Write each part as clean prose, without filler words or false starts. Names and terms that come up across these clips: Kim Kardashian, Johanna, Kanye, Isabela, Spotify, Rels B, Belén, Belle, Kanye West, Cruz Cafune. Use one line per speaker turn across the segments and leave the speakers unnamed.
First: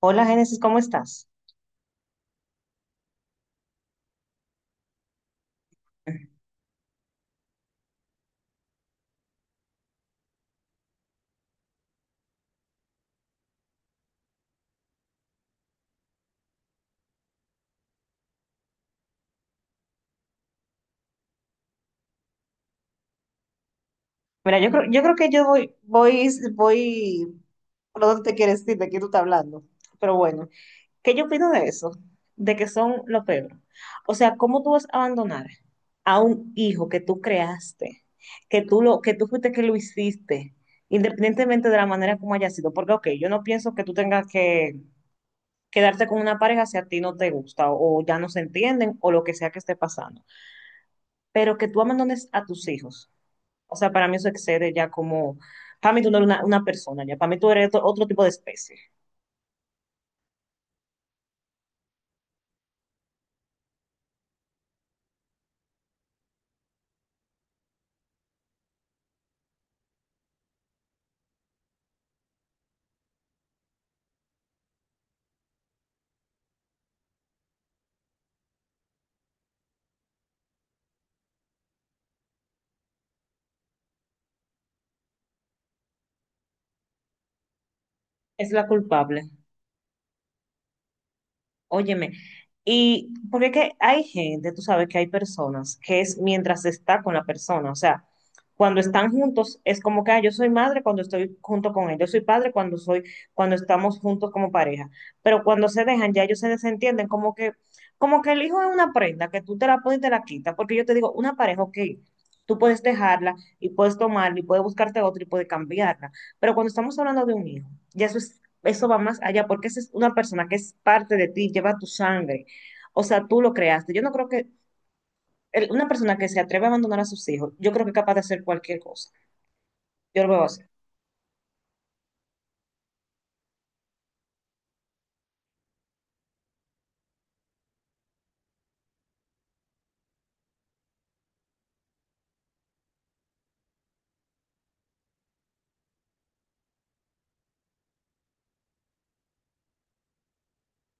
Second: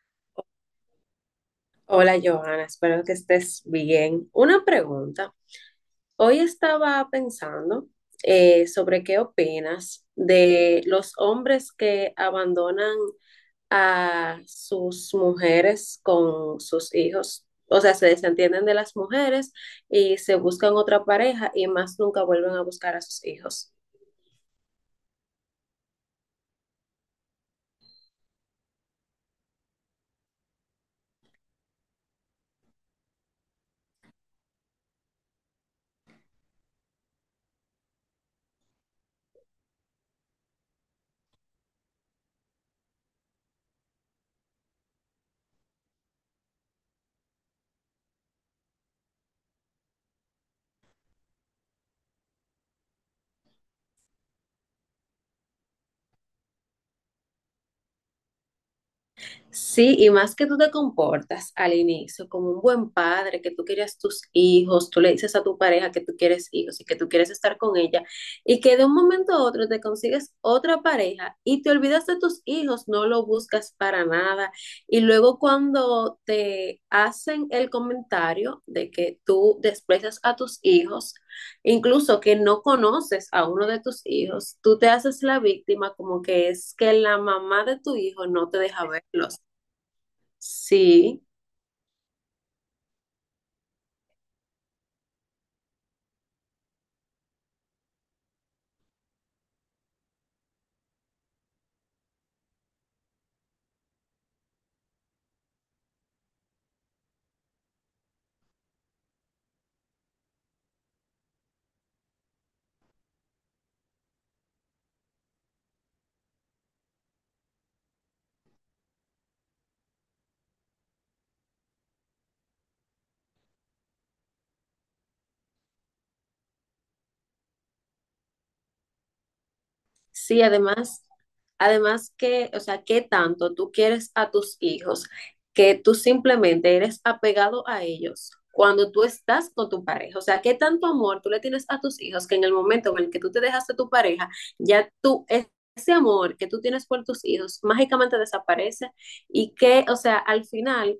Hola Génesis, ¿cómo estás?
Hola Johanna, espero que estés bien. Una pregunta. Hoy estaba pensando sobre qué opinas de los hombres que abandonan a sus mujeres con sus hijos. O sea, se desentienden de las mujeres y se buscan otra pareja y más nunca vuelven a buscar a sus hijos.
Mira, yo creo que yo voy por dónde te quieres ir, de qué tú estás hablando. Pero bueno, ¿qué yo opino de eso? De que son lo peor. O sea, ¿cómo tú vas a abandonar a un hijo que tú creaste, que tú fuiste que lo hiciste, independientemente de la manera como haya sido? Porque, ok, yo no pienso que tú tengas que quedarte con una pareja si a ti no te gusta o ya no se entienden o lo que sea que esté pasando. Pero que tú abandones a tus hijos. O sea, para mí eso excede ya como, para mí tú no eres una persona, ya para mí tú eres otro tipo de especie.
Sí, y más que tú te comportas al inicio como un buen padre, que tú quieres tus hijos, tú le dices a tu pareja que tú quieres hijos y que tú quieres estar con ella, y que de un momento a otro te consigues otra pareja y te olvidas de tus hijos, no lo buscas para nada. Y luego cuando te hacen el comentario de que tú desprecias a tus hijos, incluso que no conoces a uno de tus hijos, tú te haces la víctima como que es que la mamá de tu hijo
Es
no te
la
deja
culpable.
verlos. Sí,
Óyeme, y porque es que hay gente, tú sabes que hay personas que es mientras está con la persona, o sea, cuando están juntos es como que ah, yo soy madre cuando estoy junto con él, yo soy padre cuando soy, cuando estamos juntos como pareja, pero cuando se dejan ya ellos se desentienden como que el hijo es una prenda que tú te la pones y te la quitas, porque yo te digo, una pareja, ok, tú puedes dejarla y puedes tomarla y puedes buscarte otra y puedes cambiarla, pero cuando estamos hablando de un hijo, ya eso es, eso va más allá, porque esa es una persona que es parte de ti, lleva tu sangre. O sea, tú lo creaste. Yo no creo que una persona que se atreve a abandonar a sus hijos, yo creo que es capaz de hacer cualquier cosa. Yo lo veo
sí,
así.
además, además que, o sea, ¿qué tanto tú quieres a tus hijos que tú simplemente eres apegado a ellos cuando tú estás con tu pareja? O sea, ¿qué tanto amor tú le tienes a tus hijos que en el momento en el que tú te dejas de tu pareja, ya tú, es- ese amor que tú tienes por tus hijos mágicamente desaparece y que, o sea, al final...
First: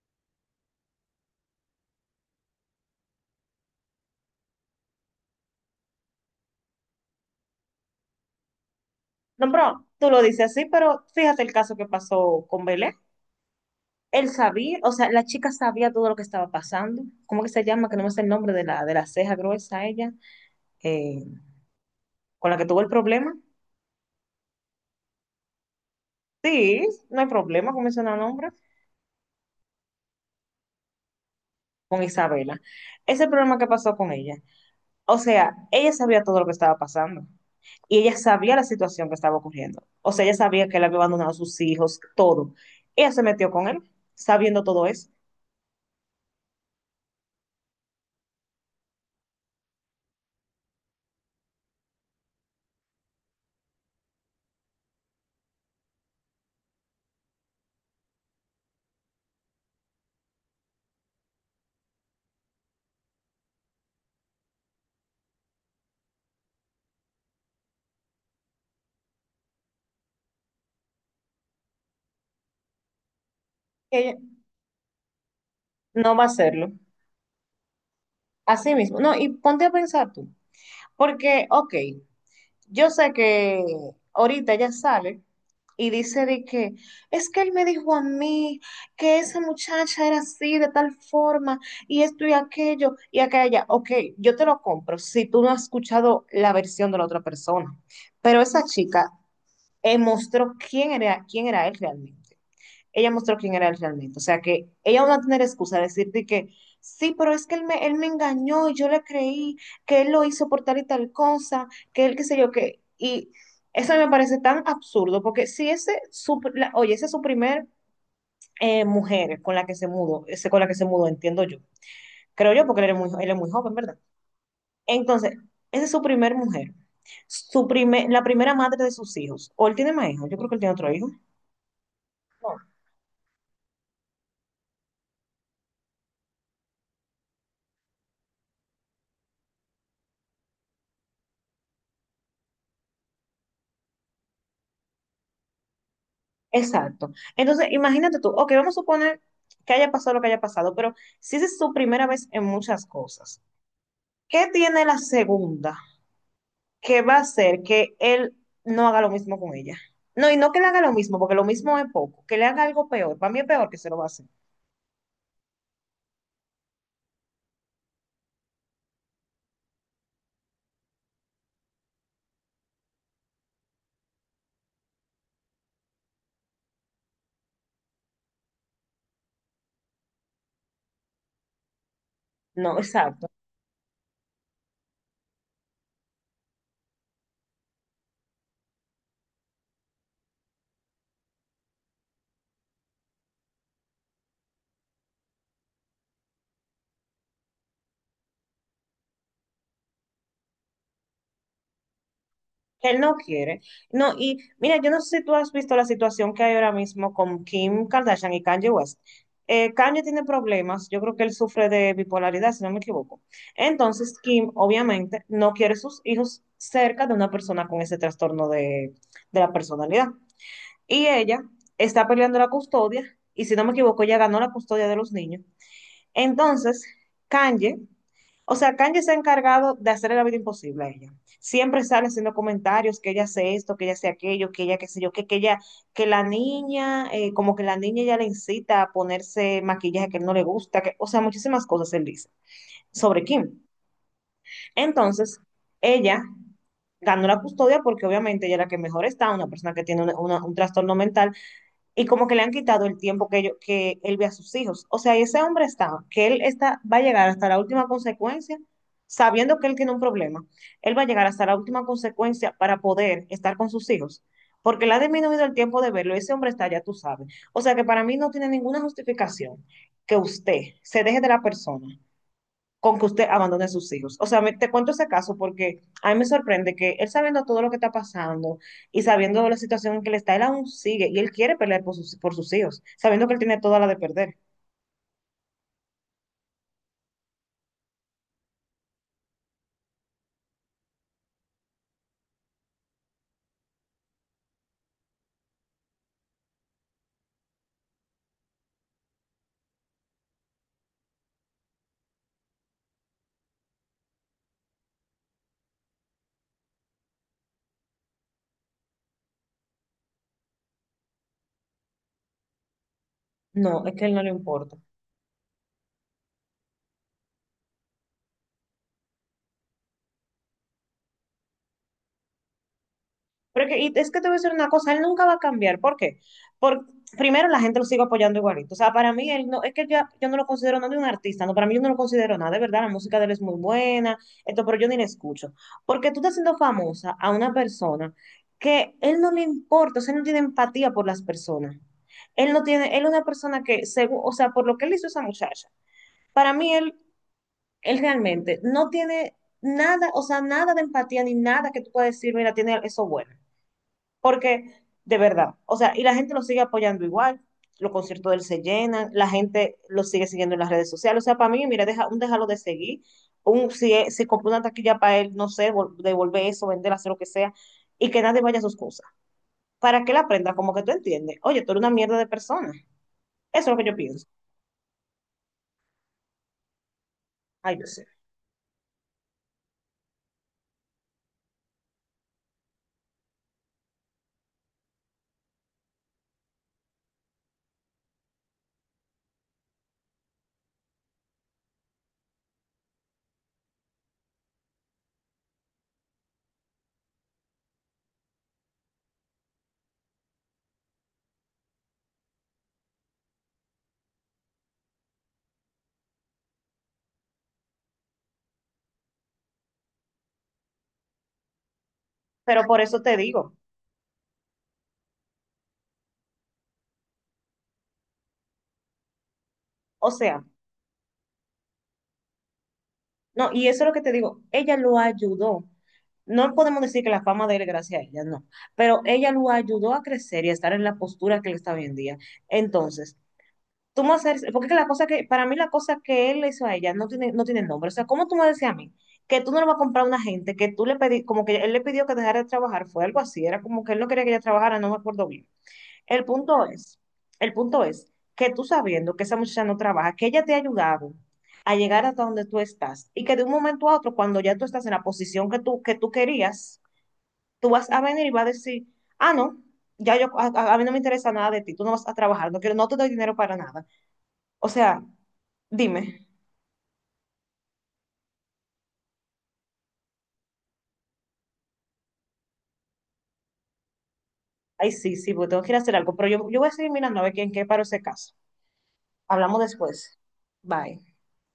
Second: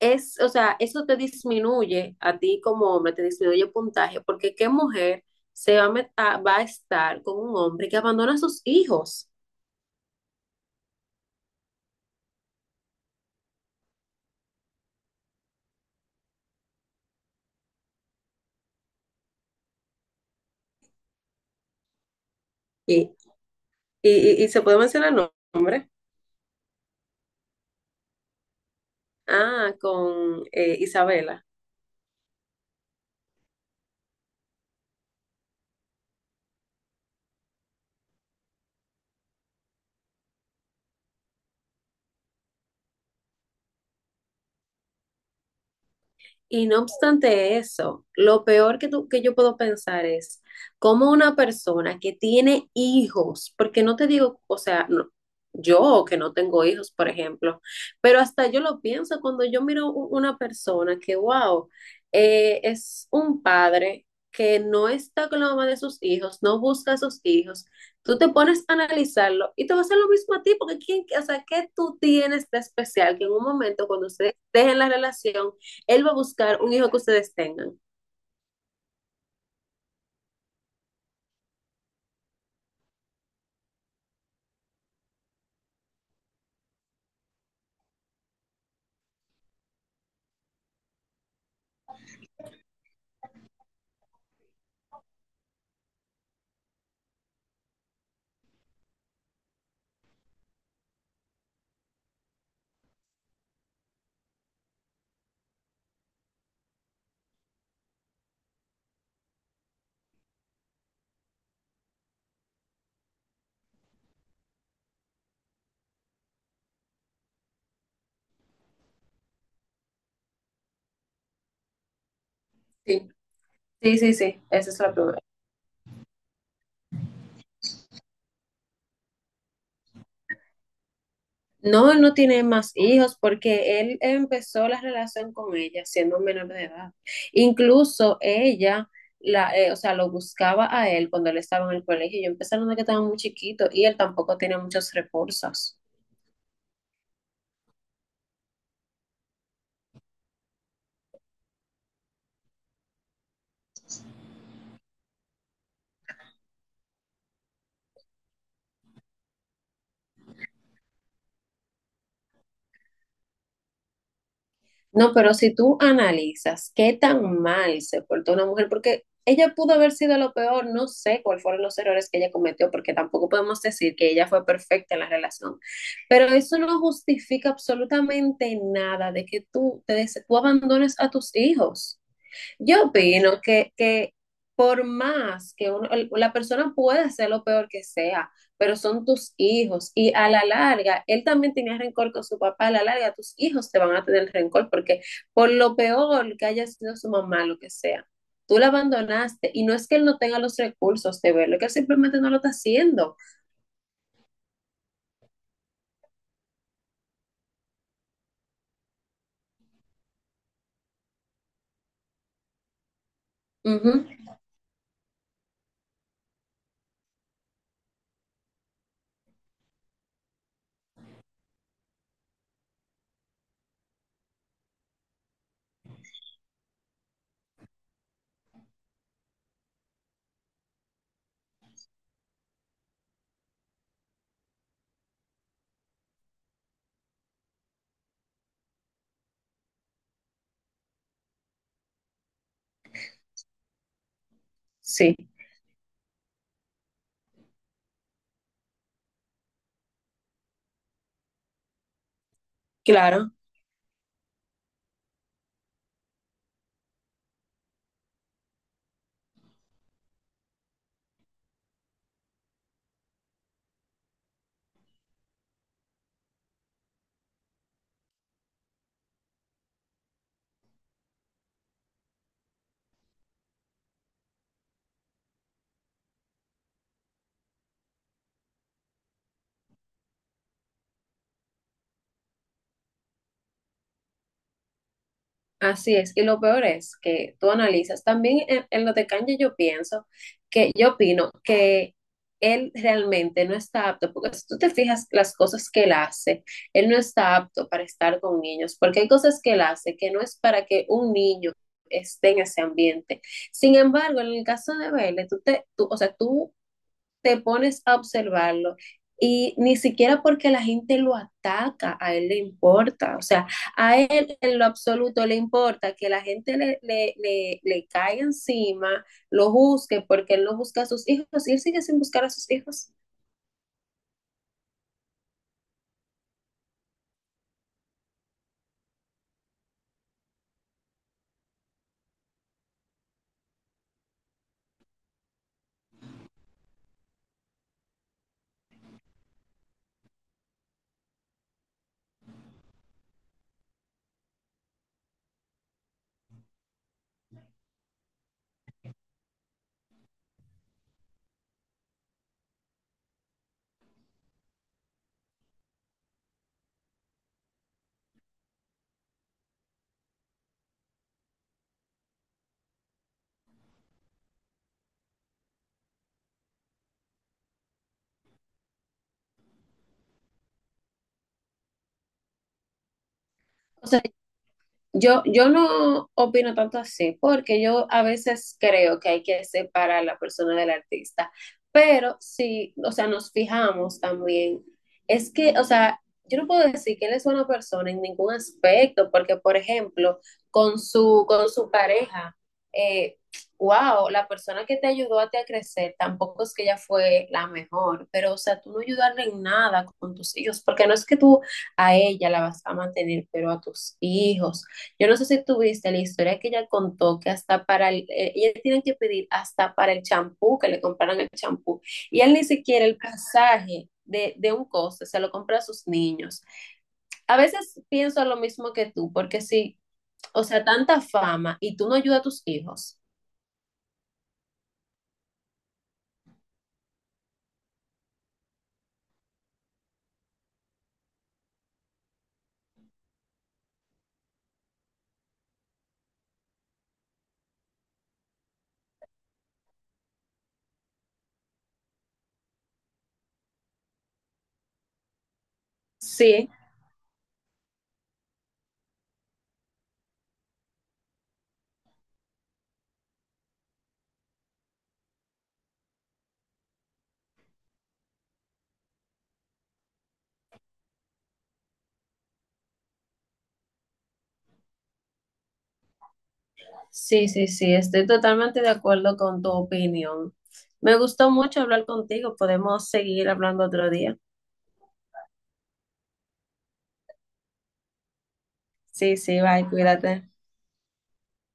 es, o sea, eso te disminuye a ti como hombre, te disminuye el puntaje, porque qué mujer se va a, va a estar con un hombre que abandona a sus hijos.
No, pero tú lo dices así, pero fíjate el caso que pasó con Belén. Él sabía, o sea, la chica sabía todo lo que estaba pasando. ¿Cómo que se llama? Que no me sé el nombre de la ceja gruesa ella, eh, con la que tuvo el
Y,
problema.
y se puede mencionar el nombre.
Sí, no hay problema con mencionar nombre,
Ah, con Isabela.
con Isabela. Ese problema que pasó con ella. O sea, ella sabía todo lo que estaba pasando y ella sabía la situación que estaba ocurriendo. O sea, ella sabía que él había abandonado a sus hijos, todo. Ella se metió con él, sabiendo todo eso.
Y no obstante eso, lo peor que, que yo puedo pensar es cómo una persona que tiene hijos, porque no te digo, o sea, yo que no tengo hijos, por ejemplo, pero hasta yo lo pienso cuando yo miro una persona que, wow, es un padre que no está con la mamá de sus hijos, no busca a sus hijos, tú te pones a analizarlo y te va a hacer lo mismo a ti, porque ¿quién, o sea, ¿qué tú tienes de especial que en un momento cuando
Ella
ustedes dejen la relación, él va a
no va a
buscar
hacerlo.
un hijo que ustedes tengan.
Así mismo. No, y ponte a pensar tú. Porque, ok, yo sé que ahorita ella sale y dice de que es que él me dijo a mí que esa muchacha era así, de tal forma, y esto y aquello, y aquella. Ok, yo te lo compro si tú no has escuchado la versión de la otra persona. Pero esa chica, mostró quién era él realmente, ella mostró quién era él realmente. O sea que ella no va a tener excusa de decirte que sí, pero es que él me engañó y yo le creí que él lo hizo por tal y tal cosa, que él qué sé yo qué. Y eso me parece tan absurdo porque si oye, ese es su primer mujer con la que se mudó, ese con la que se mudó, entiendo yo. Creo yo porque
Sí,
él es muy joven, ¿verdad?
sí. Esa es la prueba.
Entonces, esa es su primer mujer. Su primer, la primera madre de sus hijos. ¿O él tiene más hijos? Yo creo que él tiene otro hijo.
No, él no tiene
No.
más hijos porque él empezó la relación con ella siendo menor de edad. Incluso ella, o sea, lo buscaba a él cuando él estaba en el colegio. Yo empecé a que estaba muy chiquito y él tampoco tenía muchos recursos.
Exacto. Entonces, imagínate tú, ok, vamos a suponer que haya pasado lo que haya pasado, pero si esa es su primera vez en muchas cosas, ¿qué tiene la segunda que va a hacer que él no haga lo mismo con ella? No, y no que le haga lo mismo, porque lo mismo es poco, que le haga algo peor, para mí es peor que se lo va a hacer.
No, pero si tú analizas qué tan mal se portó una mujer, porque ella pudo haber sido lo peor, no sé cuáles fueron los errores que ella cometió, porque tampoco podemos decir que ella fue perfecta en la relación, pero eso no justifica absolutamente nada de que tú, tú abandones a tus hijos.
No,
Yo
exacto.
opino que por más que la persona pueda ser lo peor que sea, pero son tus hijos y a la larga, él también tenía rencor con su papá, a la larga tus hijos te van a tener rencor porque por lo peor que haya sido su mamá, lo que sea, tú la abandonaste y no es que él no tenga los recursos de verlo, es que él simplemente no lo está
Que él
haciendo.
no quiere. No, y mira, yo no sé si tú has visto la situación que hay ahora mismo con Kim Kardashian y Kanye West. Kanye tiene problemas, yo creo que él sufre de bipolaridad, si no me equivoco.
Ujú.
Entonces, Kim obviamente no quiere sus hijos cerca de una persona con ese trastorno de la personalidad. Y ella está peleando la custodia, y si no me equivoco, ella ganó la custodia de los niños. Entonces, Kanye, o sea, Kanye se ha encargado de hacerle la vida imposible a ella. Siempre sale haciendo comentarios que ella hace esto, que ella hace aquello, que ella qué sé yo, que ella, que la niña, como que la niña ya le incita a ponerse maquillaje que no le gusta, que, o sea, muchísimas cosas él dice sobre Kim.
Sí.
Entonces, ella ganó la custodia porque obviamente ella es la que mejor está, una persona que tiene un trastorno mental y como que le han quitado el tiempo
Claro.
que él ve a sus hijos. O sea, ese hombre está, que él está, va a llegar hasta la última consecuencia, sabiendo que él tiene un problema, él va a llegar hasta la última consecuencia para poder estar con sus hijos, porque le ha disminuido el tiempo de verlo, ese hombre está, ya tú sabes. O sea que para mí no tiene ninguna justificación que usted se deje de la persona con que usted abandone a sus hijos. O sea, te cuento ese caso porque a mí me sorprende que él sabiendo todo lo que está pasando y sabiendo la situación en que él está, él aún sigue y él quiere pelear por por sus hijos, sabiendo que él tiene toda la de perder.
Así es, y lo peor es que tú analizas, también en lo de Kanye yo pienso que yo opino que él realmente no está apto, porque si tú te fijas las cosas que él hace, él no está apto para estar con niños, porque hay cosas que él hace que no es para que un niño esté en ese ambiente. Sin embargo, en el caso de Belle, o sea, tú te pones a observarlo y ni siquiera porque la gente lo ataca, a él le importa, o sea,
No, es
a
que a él no le
él en lo
importa.
absoluto le importa que la gente le caiga encima, lo busque, porque él no busca a sus hijos y él sigue sin buscar a sus hijos.
Y es que te voy a decir una cosa, él nunca va a cambiar. ¿Por qué? Por, primero, la gente lo sigue apoyando igualito. O sea, para mí, él no, es que ya, yo no lo considero nada de un artista, no, para mí yo no lo considero nada. De verdad, la música de él es muy buena, esto, pero yo ni la escucho. Porque tú estás haciendo famosa a una persona que él no le importa, o sea, él no tiene empatía por las personas. Él no tiene, él es una persona que, según, o sea, por lo que él hizo a esa muchacha, para mí él, él realmente no tiene nada, o sea, nada de empatía ni nada que tú puedas decir, mira, tiene eso bueno. Porque, de verdad, o sea, y la gente lo sigue apoyando igual, los conciertos de él se llenan, la gente lo sigue siguiendo en las redes sociales. O sea, para mí, mira, deja, un déjalo de seguir, un, si, se si compró una taquilla para él, no sé, devolver eso, vender, hacer lo que sea, y que nadie vaya a sus cosas. Para que él aprenda, como que tú entiendes, oye, tú eres una mierda de persona. Eso es lo que
O
yo
sea,
pienso.
Yo no opino tanto así, porque
Ay, yo
yo a
sé.
veces creo que hay que separar la persona del artista, pero si, o sea, nos fijamos también, es que, o sea, yo no puedo decir que él es una persona en ningún aspecto, porque, por ejemplo, con su pareja, eh, wow, la persona que te ayudó a ti a crecer, tampoco es que ella fue la mejor, pero, o sea, tú no ayudarle en nada con tus hijos, porque no es que tú a ella la vas a mantener, pero a tus hijos, yo no sé si tuviste la historia que ella contó que hasta para ella tienen que pedir hasta para el champú, que le compraran el champú. Y él ni
Pero por
siquiera el
eso te digo,
pasaje de un coste se lo compra a sus niños. A veces pienso lo mismo que tú, porque sí
o sea,
o sea, tanta fama y tú no ayudas a tus hijos.
no, y eso es lo que te digo, ella lo ayudó. No podemos decir que la fama de él es gracias a ella, no, pero ella lo ayudó a crecer y a estar en la postura que él está hoy en día. Entonces, tú me haces, porque es que para mí la cosa que él le hizo a ella no tiene, no tiene nombre. O sea, ¿cómo tú me decías a mí que tú no le vas a comprar a una gente que tú le pedí, como que él le pidió que dejara de trabajar, fue algo así, era como que él no quería que ella trabajara, no me acuerdo bien. El
Sí,
punto es, el punto es que tú sabiendo que esa muchacha no trabaja, que ella te ha ayudado a llegar hasta donde tú estás y que de un momento a otro, cuando ya tú estás en la posición que tú querías, tú vas a venir y vas a decir, ah, no, ya yo, a mí no me interesa nada de ti, tú no vas a trabajar, no quiero, no te doy dinero para nada. O sea, dime,
sí, estoy totalmente de acuerdo con tu opinión. Me gustó mucho hablar contigo, podemos seguir hablando otro día.
ay, sí, sí, pues tengo que ir a hacer algo, pero yo voy a seguir mirando a ver quién qué paro ese caso.
Sí, sí,
Hablamos
bye, cuídate.
después. Bye.